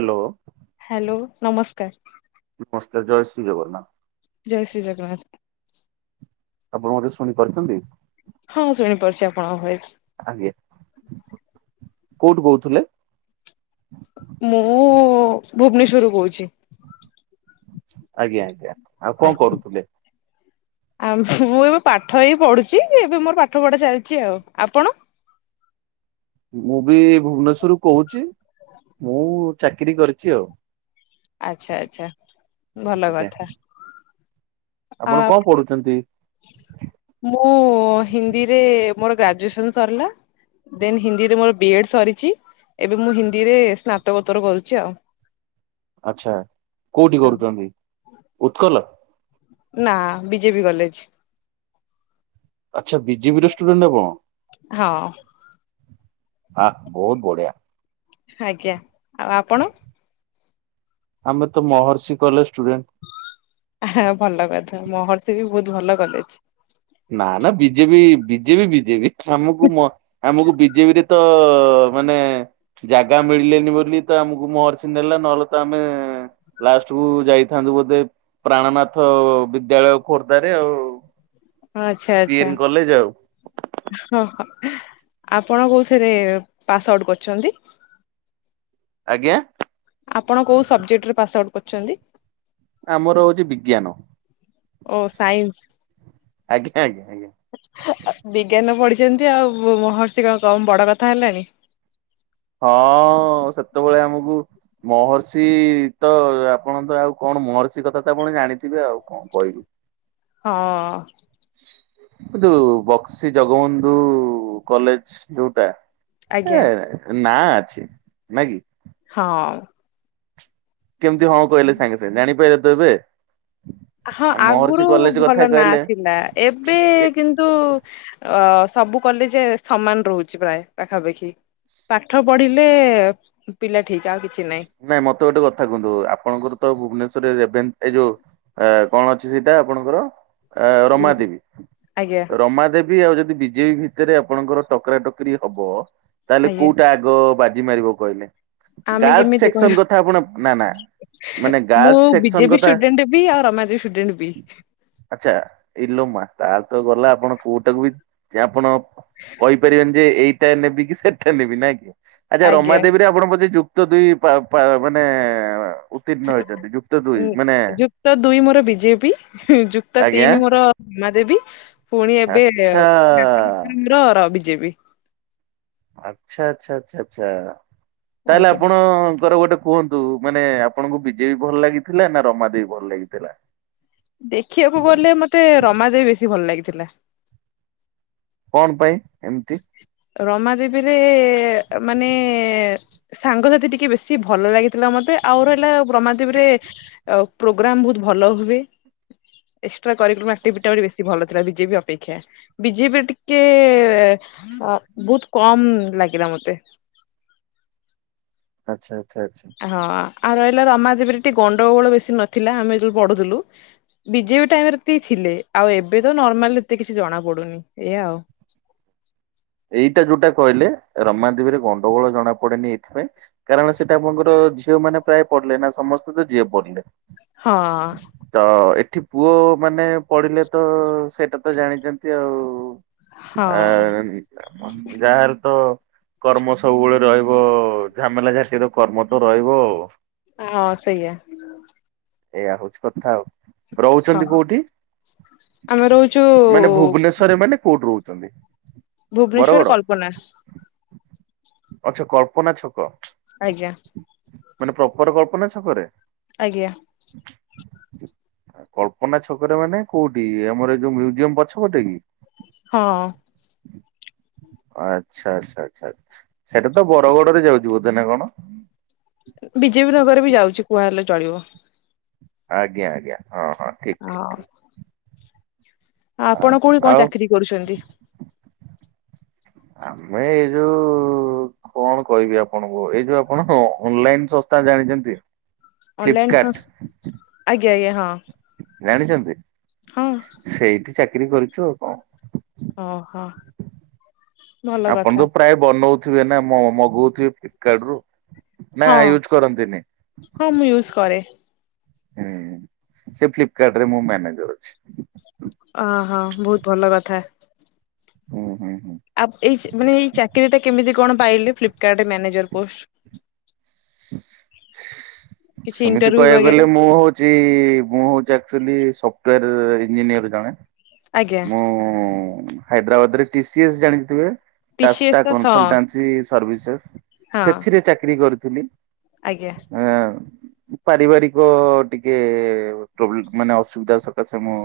Hello. Hello ନମସ୍କାର। ନମସ୍କାର, ଜୟ ଶ୍ରୀ ଜଗନ୍ନାଥ। ଜୟ ଶ୍ରୀ ଜଗନ୍ନାଥ। ଆପଣ ମତେ ଶୁଣି ପାରୁଛନ୍ତି। ହଁ ମୁଁ ଶୁଣିପାରୁଛି ଆପଣଙ୍କ ଭଏସ୍। ଆଜ୍ଞା, କୋଉଠୁ କହୁଥିଲେ। ମୁଁ, ଭୁବନେଶ୍ଵରରୁୁ କହୁଛି। ଆଜ୍ଞା ଆଜ୍ଞା ଆଉ କଣ କରୁଥିଲେ? ଆଉ ମୁଁ ଏବେ ପାଠ ହେଇ ପଢୁଛି ଏବେ ମୋର ପାଠ ପଢା ଚାଲିଛି ଆଉ। ଆପଣ? ମୁଁ ବି ଭୁବନେଶ୍ୱର ରୁ କହୁଛି ମୁଁ ଚାକିରି କରିଛି ଆଉ। ଆଚ୍ଛା, ଆଛା ଭଲ ଆଜ୍ଞା କଥା। ଆ ଆପଣ କଣ ପଢୁଛନ୍ତି? ମୁଁ ହିନ୍ଦୀରେ ମୋର ଗ୍ରାଜୁଏସନ ସରିଲା ଦେନ୍ ହିନ୍ଦୀରେ ମୋର ବି ଏ ଡ ସରିଛି ଏବେ ମୁଁ ହିନ୍ଦୀରେ ସ୍ନାତକୋତ୍ତର କରୁଛି ଆଉ। ଆଚ୍ଛା କୋଉଠି କରୁଛନ୍ତି ଉତ୍କଲ୍ ନା ବିଜେପି କଲେଜ। ଆଚ୍ଛା ବିଜେପି ର ଷ୍ଟୁଡେଣ୍ଟ୍ ଆପଣ? ହଁ। ଆ ବହୁତ ବଢଆ। ଆଜ୍ଞା, ଆଉ ଆପଣ? ଆମେ ତ ମହର୍ଷି କଲେଜ ଷ୍ଟୁଡେଣ୍ଟ। ହା ଭଲ କଥା ମହର୍ଷି ବି ବହୁତ ଭଲ କଲେଜେ। ନା ନା ବିଜେପି ବିଜେପି ବିଜେପି। ଆମକୁ ମ ଆମକୁ ବିଜେପିରେ ତ ମାନେ ଜାଗା ମିଳିଲେନି ବୋଲି ତ ଆମକୁ ମହର୍ଷ ନେଲା ନହେଲେ ତ ଆମେ ଲାଷ୍ଟ କୁ ଯାଇଥାନ୍ତୁ ବୋଧେ ପ୍ରାଣନାଥ ବିଦ୍ୟାଳୟ ଖୋର୍ଦ୍ଧାରେ ଆଉ ଆଚ୍ଛା ପିଏନ୍ ଆଛା କଲେଜ ଆଉ ଅହୋଃ ଆପଣ କୋଉଥିରେ ପାସ୍ ଆଉଟ କରିଚନ୍ତି। ଆଜ୍ଞା ଆପଣ କୋଉଁ ସବଜେକ୍ଟ ରେ ପାସ୍ ଆଉଟ୍ କରିଚନ୍ତି। ଆମର ହଉଛି ବିଜ୍ଞାନ ଓ ସାଇନ୍ସ ଆଜ୍ଞା ଆଜ୍ଞା ଆଜ୍ଞା ଆଃ ଆ ବିଜ୍ଞାନ ପଢିଛନ୍ତି ଆଉ ମହର୍ଷି କଣ କମ୍ ବଡ କଥା ହେଲାଣି। ହଁ ସେତେବେଳେ ଆମକୁ ମହର୍ଷି ତ ଆପଣ ତ ଆଉ କଣ ମହର୍ଷି କଥା ତ ଆପଣ ଜାଣିଥିବେ ଆଉ। କଁ କହିବି। ହଁ କିନ୍ତୁ ବକ୍ସି ଜଗବନ୍ଧୁ କଲେଜ ଯୋଉଟା ଆଜ୍ଞା ଏ ନାଁ ଅଛି ନାଇଁକି। ହଁ କେମତି ହଁ କହିଲେ ସାଙ୍ଗେ ସାଙ୍ଗେ ଜାଣିପାଇଲେ ତ ଏବେ। ହଁ ଆଉ ମହର୍ଷି ଆଗରୁ କଲେଜ କଥା ଭଲ ନାଁ କହିଲେ ଥିଲା ଏବେ ଏ କିନ୍ତୁ ଅ ସବୁ କଲେଜ ସମାନ ରହୁଛି ପ୍ରାୟ ପାଖାପାଖି। ପାଠ ପଢିଲେ ପିଲା ଠିକ ଆଉ କିଛିନାହିଁ ନାଇଁ ମତେ ଗୋଟେ କଥା କୁହନ୍ତୁ ଆପଣଙ୍କର ତ ଭୁବନେଶ୍ଵରରେ ରେଭେନ ଏଇ ଯୋଉଁ ଆ କଣ ଅଛି ସେଇଟା ଆପଣଙ୍କର ଆ ରମାଦେବୀ ଆଜ୍ଞା ରମାଦେବୀ, ଆଉ ଯଦି ବିଜେପି ଭିତରେ ଆପଣଙ୍କର ଟକରାଟକରି ହବ ତାହେଲେ ଆଜ୍ଞା। କୋଉଟା ଆଗ ବାଜି ମାରିବ କହିଲେ ଆମେ ଗାର୍ଲସ କେମିତି କହିବୁ ସେକ୍ସନ କଥା ଆପଣ ନାଁ ନାଁ ମୁଁ ବିଜେପି ଷ୍ଟୁଡେଣ୍ଟ ବି ଆଉ ରମାଦେବୀ ଷ୍ଟୁଡେଣ୍ଟ ବି ଆଚ୍ଛା ଇଲୋମା ତାର ତ ଗଲା ଆପଣ ପୁଅଟାକୁ ବି ଆପଣ କହିପାରିବେନି ଯେ ଏଇଟା ନେବି କି ସେଟା ନେବି ନାଇକି ଆଚ୍ଛା ଆଜ୍ଞା। ରମାଦେବୀରେ ଆପଣ ବୋଧେ ଯୁ କ୍ତ ଦୁଇ ପା ପା ମାନେ ଉତ୍ତୀର୍ଣ୍ଣ ହୋଇଛନ୍ତି ଯୁକ୍ତ ଦୁଇ ମାନେ ଯୁକ୍ତ ଦୁଇ ମୋର ବିଜେପି ଯୁକ୍ତ ଆଜ୍ଞା ତିନି ମୋର ରମାଦେବୀ ପୁଣି ଏବେ ଆଚ୍ଛା। ର ର ବିଜେପି ଆଚ୍ଛା ଆଚ୍ଛା ଆଚ୍ଛା ଆଚ୍ଛା ତାହେଲେ ଆଜ୍ଞା ଆପଣଙ୍କର ଗୋଟେ କୁହନ୍ତୁ ମାନେ ଆପଣଙ୍କୁ ବିଜେବି ଭଲ ଲାଗିଥିଲା ନାଁ ରମାଦେଵୀ ଭଲ ଲାଗିଥିଲା। ଦେଖିବାକୁ ଗଲେ ମତେ ରମା ଦେବ ବେଶୀ ଭଲ ଲାଗିଥିଲା। କଣ ପାଇଁ ଏମତି ରମା ଦେବୀରେ ମାନେ ସାଙ୍ଗସାଥି ଟିକେ ବେଶୀ ଭଲ ଲାଗିଥିଲେ। ଲାଗିଥିଲା ମତେ ଆଉ ରହିଲା ରମାଦେବୀରେ ପ୍ରୋଗ୍ରାମ ବହୁତ ଭଲ ହୁଏ। ଏକ୍ସଟ୍ରା କରିକୁଲମ ଆକଟିଭିଟି ବେଶୀ ଭଲ ଥିଲା ବିଜେପି ଅପେକ୍ଷା ବିଜେପି ଟିକେ ଅ ବହୁତ କମ୍ ଲାଗିଲା ମତେ। ଆଚ୍ଛା ଆଚ୍ଛା ଆଚ୍ଛା ହଁ ଆଉ ରହିଲା ରମାଜବୀରେ ଟିକେ ଗଣ୍ଡଗୋଳ ବେଶୀ ନଥିଲା ଆମେ ଯେବେଳେ ପଢୁଥିଲୁ ବିଜେବି ଟାଇମରେ ଟିକେ ଥିଲେ ଆଉ ଏବେ ତ ନର୍ମାଲ ଏତେ କିଛି ଜଣା ପଡୁନି ଏଇଆ ଆଉ ଏଇଟା ଯୋଉଟା କହିଲେ ରମାଦେବୀରେ ଗଣ୍ଡଗୋଳ ଜଣା ପଡେନି ଏଇଥିପାଇଁ କାରଣ ସେଟା ଆପଣଙ୍କର ଝିଅ ମାନେ ପ୍ରାୟ ପଢିଲେ ନାଁ ସମସ୍ତେ ତ ଝିଅ ପଢିଲେ। ହଁ ତ ଏଠି ପୁଅ ମାନେ ପଢିଲେ ତ ସେଟା ତ ଜାଣିଚନ୍ତି ଆଉ ଆ ହଁ [unintelligible] ଜାହାହେଲେ ତ କର୍ମ ସବୁବେଳେ ରହିବ ଝାମେଲା ଝାଟିର କର୍ମ ତ ରହିବ ଆଉ। ହଁ ସେଇଆା ଏଇଆା ହଉଛି କଥା ଆଉ। ହଁ ରହୁଛନ୍ତି କୋଉଠି ଆମେ ରହୁଛୁ ମାନେ ଭୁବନେଶ୍ ଶରରେ ମାନେ କୋଉଠି ରହୁଛନ୍ତି? ଭୁବନେଶ୍ୱରରେ କଳ୍ପନା। ଆଛା କଳ୍ପନା ଛକ। ଆଜ୍ଞା ମାନେ ପ୍ରପର କଳ୍ପନା ଛକରେ। ଆଜ୍ଞା କଳ୍ପନା ଛକ ରେ ମାନେ କୋଉଠି ଆମର ଏଇ ଯୋଉ ମ୍ୟୁଜିୟମ ପଛ ପଟେ କି? ହଁ ହଁ ଆଚ୍ଛା ଆଚ୍ଛା ଆଚ୍ଛା ସେଟା ତ ବରଗଡ ରେ ଯାଉଛି ବୁଧେ ନା କଣ? ବିଜେପି ନଗର ବି ଯାଉଛି କୁହା ହେଲେ ଚଳିବ। ଆଜ୍ଞା ଆଜ୍ଞା ହଁ ହଁ ଠିକ ହ ଠିକ। ଆପଣ କୋଉଠି କଣ ଆଉ ଚାକିରି କରୁଛନ୍ତି? ଆମେ ଏଇ ଯୋଉ କଣ କହିବି ଆପଣଙ୍କୁ ଏଇ ଯୋଉ ଆପଣ ଅନଲାଇନ ସଂସ୍ଥା ଜାଣିଛନ୍ତି? ଅନଲାଇନ୍ ଫ୍ଲିପକାର୍ଟ ସଂସ୍ ଆଜ୍ଞା ଆଜ୍ଞା ହଁ। ଜାଣିଛନ୍ତି ହଁ ସେଇଠି ଚାକିରି କରିୁଛୁ ଆଉ ଓହୋ କଣ। ଭଲ ଆପଣ କଥା ତ ପ୍ରାୟ ବନଉ ଥିବେ ନା ମଗଉଥିବେ ଫ୍ଲିପକାର୍ଟ ରୁ ନା ହଁ ୟୁଜ କରନ୍ତିନି? ହଁ ମୁଁ ୟୁଜ କରେ। ହୁଁ ସେ ଫ୍ଲିପକାର୍ଟ ରେ ମୁଁ ମ୍ୟାନେଜର ଅଛି। ଅହୋ ବହୁତ ଭଲ କଥା। ହୁଁ ହୁଁ ହୁଁ ଆଉ ଏଇ ମାନେ ଏଇ ଚାକିରିଟା କେମିତି କଣ ପାଇଲେ ଫ୍ଲିପକାର୍ଟରେ ମ୍ୟାନେଜର ପୋଷ୍ଟ? କିଛି ସେମିତି ଇଣ୍ଟରଭ୍ୟୁ କହିବାକୁ ଗଲେ ବଗେରା ମୁଁ ହଉଛି ଚି ମୁଁ ହଉଛି ଆକ୍ଚ୍ୱାଲି ସଫ୍ଟଓୟାର ଇଞ୍ଜିନିୟର ଜଣେ। ଆଜ୍ଞା ମୁଁ ହାଇଦ୍ରାବାଦରେ ଟି ଏସ୍ ଜାଣିଥିବେ? ଟି ସି ଟାସ୍ଟା ଏସ୍ ତ ହଁ କନ୍ସଲଟ ସର୍ଭିର୍ସେସ୍ ହଁ ସେଥିରେ ଚାକିରି କରିଥିଲି। ଆଜ୍ଞା! ପାରିବାରିକ ଟିକେ ପ୍ରୋବ୍ଲେମ ମାନେ ଅସୁବିଧା ସକାଶେ ମୁଁ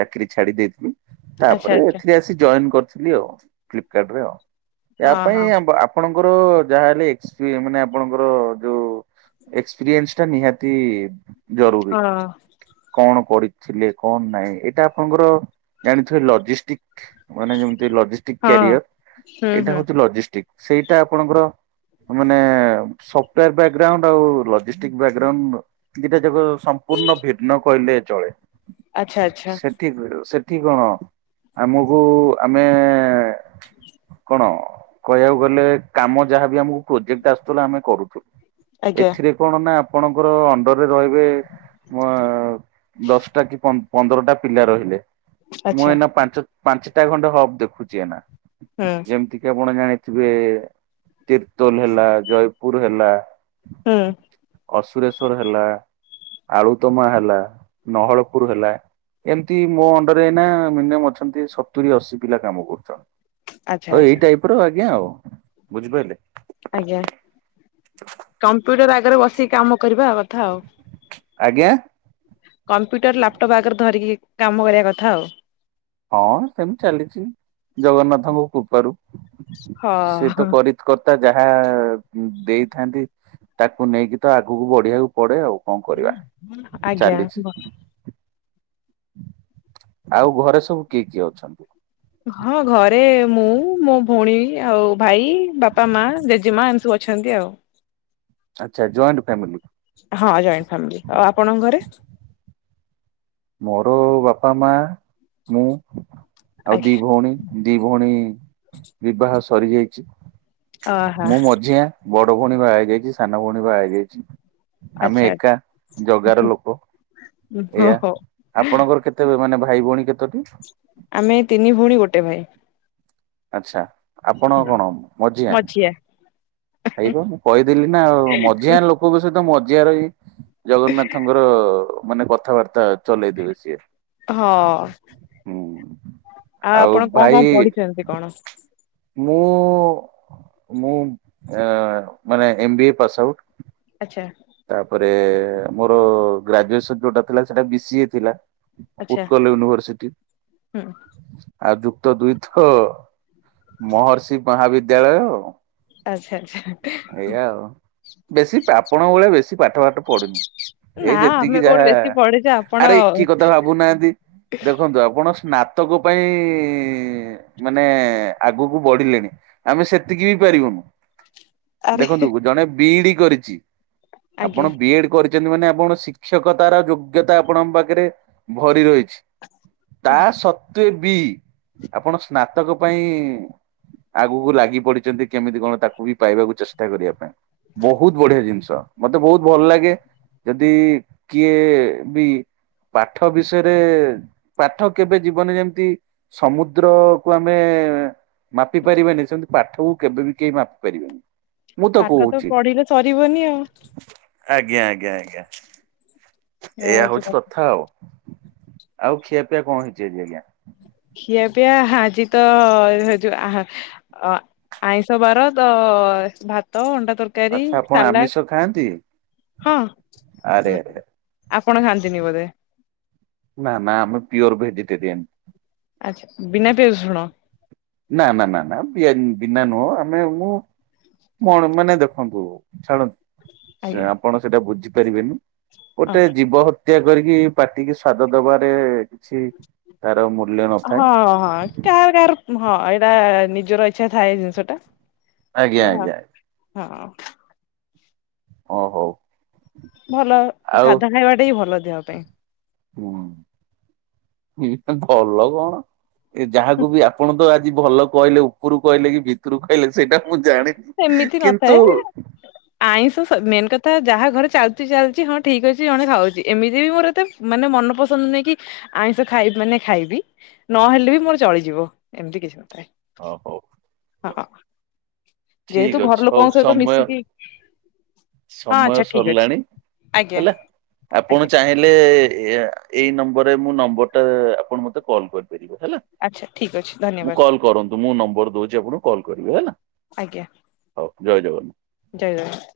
ଚାକିରି ଛାଡ଼ି ଦେଇ ଆଚ୍ଛା ତାପରେ ଆଚ୍ଛା ଏଥିରେ ଆସି ଜଏନ କରିଥିଲି ଆଉ ଫ୍ଲିପକାର୍ଟ ରେ ୟୂ ଓହୋ ପାଇଁ ଆପଣଙ୍କର ଯାହା ହେଲେ ଏକ୍ସେ ମାନେ ଆପଣଙ୍କର ଯୋଉ ଏକ୍ସପିରିଏନ୍ସ ଟା ନିହାତି ଜରୁରୀ ହଁ ହଁ କଣ କରିଥିଲେ କଣ ନାହିଁ ଏଇଟା ଆପଣଙ୍କର ଜାଣିଥିବେ ଲଜିଷ୍ଟିକ ମାନେ ଯେମତି ଲଜିଷ୍ଟିକ ହଁ କ୍ୟାରିୟର ହୁଁ ଏଇଟା ହୁଁ ହଉଛି ଲଜିଷ୍ଟିକ। ସେଇଟା ଆପଣଙ୍କର ମାନେ ସପ୍ଟଓୟାର ବ୍ୟାଗ୍ରାଉଣ୍ଡ ଆଉ ଲଜିଷ୍ଟିକ୍ ବ୍ୟାଗ୍ରାଉଣ୍ଡ ଦିଟା ଯାକ ସମ୍ପୂର୍ଣ୍ଣ ଭିନ୍ନ କହିଲେ ଚଳେ। ଆଚ୍ଛା ଆଚ୍ଛା! ଠିକି କହିଲ ସେଠି କଣ ଆମକୁ ଆମେ କଣ କହିବାକୁ ଗଲେ କାମ ଯାହାବି ଆମକୁ ପ୍ରୋଜେକ୍ଟ ଆସୁଥିଲା ଆମେ କରୁୁଥିଲୁ। ଆଜ୍ଞା ଏଥିରେ କଣ ନା ଆପଣଙ୍କର ଅଣ୍ଡରରେ ରହିବେ ଦଶଟା କି ପ ପନ୍ଦରଟା ପିଲା ରହିଲେ ମୁଁ ଆଚ୍ଛା ଏଇନା ପାଞ୍ଚ ପାଞ୍ଚଟା ଖଣ୍ଡେ ହବ ଦେଖୁଚି ଏଇନା। ହୁଁ। ଯେମିତି କିି ଆପଣ ଜାଣିଥିବେ ତିର୍ତୋଲ ହେଲା ଜୟପୁରୁ ହେଲା ହୁଁ। ଅସୁରେଶ୍ଵର ହେଲା। ଆଳୁତମା ହେଲା ନହଳପୁର ହେଲା ଏମିତି ମୋ ଅଙ୍କର ଏଇନା ମିନିୟମ୍ ଅଛନ୍ତି ସତୁରି ଅଶି ପିଲା କାମ କରୁଛ ଆଚ୍ଛା ତ ଆଚ୍ଛା ଏଇ ଟାଇପିର ପର ଆଜ୍ଞା ଆଉ ବୁଝିପାଇଲେ? ଆଜ୍ଞା କମ୍ପ୍ୟୁଟର ଆଗରେ ବସିକି କାମ କରିବା କଥା ଆଉ। ଆଜ୍ଞା। କମ୍ପ୍ୟୁଟର ଲାପଟପ୍ ଆଗରେ ଧରିକି କାମ କରିବା କଥା ଆଉ। ହଁ ସେମିତି ଚାଲିଚି ଜଗନ୍ନାଥଙ୍କ କୃପାରୁ ସେ ତ ହଁ କରି କତ୍ତା ଯାହା ଦେଇଥାନ୍ତି ତାକୁ ନେଇକି ତ ଆଗକୁ ବଢିବାକୁ ପଡେ ଆଉ କଣ କରିବା ଆଜ୍ଞା ଚାଲିଚି। ଆଉ ଘରେ ସବୁ କିଏ କିଏ ଅଛନ୍ତି? ହଁ ଘରେ ମୁଁ ମୋ ଭଉଣୀ ଆଉ ଭାଇ ବାପା ମା ଜେଜେମା ଏମିତି ସବୁ ଅଛନ୍ତି ଆଉ। ଆଚ୍ଛା ଜଏଣ୍ଟ ଫ୍ୟମିଲି? ହଁ ଜଏଣ୍ଟ ଫ୍ୟାମିଲି ଆଉ ଆପଣଙ୍କ ଘରେ? ମୋର ବାପା ମା ମୁଁ ଆଉ ଦି ଆଜ୍ଞା ଭଉଣୀ। ଦି ଭଉଣୀ ବିବାହ ସରିଯାଇଚି ଅହୋ ମୁଁ ମଝିଆ ବଡ ଭଉଣୀ ବା ହେଇଯାଇଚି ସାନ ଭଉଣୀ ବା ହେଇଯାଇଚି ଆମେ ଆଚ୍ଛା ଏକା ଜଗାର ଲୋକ। ହୋ ଏଇଆ ହଉ ଆପଣଙ୍କର କେତେ ବେ ମାନେ ଭାଇ ଭଉଣୀ କେତୋଟି? ଆମେ ତିନି ଭଉଣୀ ଗୋଟେ ଭାଇ। ଆଛା। ଆପଣ କଣ ମଝିଆ ଖାଇବ ମୁଁ କହିଦେଲିି ନା ଆଉ ମଝିଆ ହଁ ଲୋକ ଙ୍କ ସହିତ ମଜିଆ ରହି ଜଗନ୍ନାଥଙ୍କର ମାନେ କଥାବାର୍ତ୍ତା ଚଲେଇ ଦେବେ ସିଏ। ହଁ ହୁଁ। ଆଉ ଆଉ ଆପଣ କଣ ଭାଇ କଣ ପଢିଚନ୍ତି କଣ? ମୁଁ ମୁଁ ମାନେ ଏମ ବି ଏ ପାସ୍ ଆଉ ଆଚ୍ଛା। ତାପରେ ମୋର ଗ୍ରାଜୁଏସନ ଯୋଉଟା ଥିଲା ସେଟା ବି ସିଏ ଥିଲା। ଆଚ୍ଛା ଉତ୍କଳ ୟୁନିଭର୍ସିଟି। ହୁଁ ଆଉ ଯୁକ୍ତ ଦୁଇଥ ମହର୍ଷି ମହାବିଦ୍ୟାଳୟ। ଆଚ୍ଛା ଆଚ୍ଛା। ଏଇଆ ଆଉ ବେଶୀ ପା ଆପଣଙ୍କ ଭଳିଆ ବେଶୀ ପାଠ ଫାଠ ପଢିନି। ନା ଏଇ ଆମେ ଯେତିକି କୋଉଠି ଯାହା ବେଶୀ ପଢିଛୁ ଆପଣ ଆରେ କି କଥା ଭାବୁନାହାନ୍ତି ଦେଖନ୍ତୁ ଆପଣ ସ୍ନାତକ ପାଇଁ ମାନେ ଆଗକୁ ବଢିଲେଣି ଆମେ ସେତିକି ବି ପାରିବୁନୁ। ଆରେ ଦେଖନ୍ତୁ ଜଣେ ବିଇଡି କରିଚି ଆପଣ ଆଜ୍ଞା ବିଏଡ କରି ଛନ୍ତି ମାନେ ଆପଣ ଶିକ୍ଷକତାର ଯୋଗ୍ୟତା ଆପଣଙ୍କ ପାଖରେ ଭରି ରହିଚି। ତା ସତ୍ବେ ବି ଆପଣ ସ୍ନାତକ ପାଇଁ ଆଗକୁ ଲାଗି ପଡିଛନ୍ତି କେମିତି କଣ ତାକୁ ବି ପାଇବାକୁ ଚେଷ୍ଟା କରିବା ପାଇଁ। ବହୁତ ବଢିଆ ଜିନିଷ ମତେ ବହୁତ ଭଲ ଲାଗେ। ଯଦି କିଏ ବି ପାଠ ବିଷୟରେ ପାଠ କେବେ ଜୀବନି ଯେମିତି ସମୁଦ୍ର କୁ ଆମେ ମାପି ପାରିବାନି ସେମିତି ପାଠକୁ କେବେବି କେହି ମାପ ପି ପାରିବେନି। ମୁଁ ପାଠ ତ କହୁଛି। ପଢିଲେ ସରିବନି ଆଉ। ଆଜ୍ଞା ଆଜ୍ଞା ଆଜ୍ଞା ଏଇଆ ହଉଛି କଥା ଆଉ। ଆଉ ଖିଆ ପିଆ କଣ ହେଇଛି ଆଜି ଆଜ୍ଞା। ଖିଆ ପିଆ ଆଜି ତ ଯୋଉ ଆହା ଅ ଆଇଁଷ ବାର ତ ଭାତ ଅଣ୍ଡା ତର କାରି ଆଚ୍ଛା ଆପଣ ସାଲାଟ ଆମିଷ ଖାଆନ୍ତି ହଁ। ଆରେ ଆରେ ଆପଣ ଖାଆନ୍ତିନି ବୋଧେ। ନା ନା ଆମେ ପିଓର ଭେଜିଟେରିଆନ୍। ଆଚ୍ଛା ବିନା ପିଆଜ ରସୁଣ। ନା ନା ନା ନା ପିଆ ବିନା ନୁହଁ ଆମେ ମୁଁ କଣ ମାନେ ଦେଖନ୍ତୁ ଛାଡ଼ନ୍ତୁ। ସେ ଆଜ୍ଞା ଆପଣ ସେଟା ବୁଝିପାରିବେନି ଅ ଗୋଟେ ଜୀବ ହ ହତ୍ୟା କରିକି ପାଟିିକି ସ୍ଵାଦ ଦବାରେ କିଛି ତାର ମୂଲ୍ୟ ନଥାଏ ହଁ ହଁ କାହାର କାହାର ହଁ ଏଇଟା ନିଜର ଇଛା ଥାଏ ଜିନିଷଟା ଆଜ୍ଞା ଏଇଆ ଆଉ। ଆଜ୍ଞା ହଁ। ଓ ହୋଉ। ଭଲ ସାଧା ଖାଇବାଟା ବି ଭଲ ଦେହ ପାଇଁ। ହୁଁ ଏଇଟା ଭଲ କଣ? ଏ ଯାହାକୁ ବି ଆପଣ ତ ଆଜି ଭଲ କହିଲେ ଉପରୁ କହିଲେ କି ଭିତରୁ କହିଲେ ସେଇଟା ମୁଁ ଜାଣିନି। ହିଁ ଏମିତି ନଥାଏ କିନ୍ତୁ। ଆଇଁଷ ମେନ୍ କଥା ଯାହା ଘରେ ଚାଲିଚି ଚାଲିଛି ହଁ ଠିକ୍ ଅଛି ଜଣେ ଖାଉଛି ଏମିତି ବି ମୋର ଏତେ ମାନେ ମନ ପସନ୍ଦ ନୁହଁକି ଆଇଁଷ ଖାଇବି ମାନେ ଖାଇବି। ନହେଲେ ବି ମୋର ଚଳିଯିବ ଏମିତି କିଛି ନଥାଏ। ଓ ହଉ। ହଁ ଠିକ ଯେହେତୁ ଅଛି ଘର ହଉ ଲୋକଙ୍କ ସହିତ ସମୟ ମିଶିକି ହଁ ସମୟ ଆଚ୍ଛା ଠିକ୍ ଅଛି ସରିଲାଣି ଆଜ୍ଞା ହେଲା ଆପଣ ଆଜ୍ଞା ଚାହିଁଲେ ହେଲେ ଏଇ ନମ୍ବରେ ମୁଁ ନମ୍ବରଟା ଆପଣ ମତେ କଲ୍ କରି କରିପାରିବେ ହେଲା ଆଚ୍ଛା ଠିକ୍ ଅଛି ମୁଁ ଧନ୍ୟବାଦ କଲ କରନ୍ତୁ ମୁଁ ନମ୍ବର ଦଉଛି ଆପଣଙ୍କୁ କଲ କରିବେ ହେଲା। ଆଜ୍ଞା ହଉ ଜୟ ଜଗନ୍ନାଥ। ଜୟ ଜଗନ୍ନାଥ।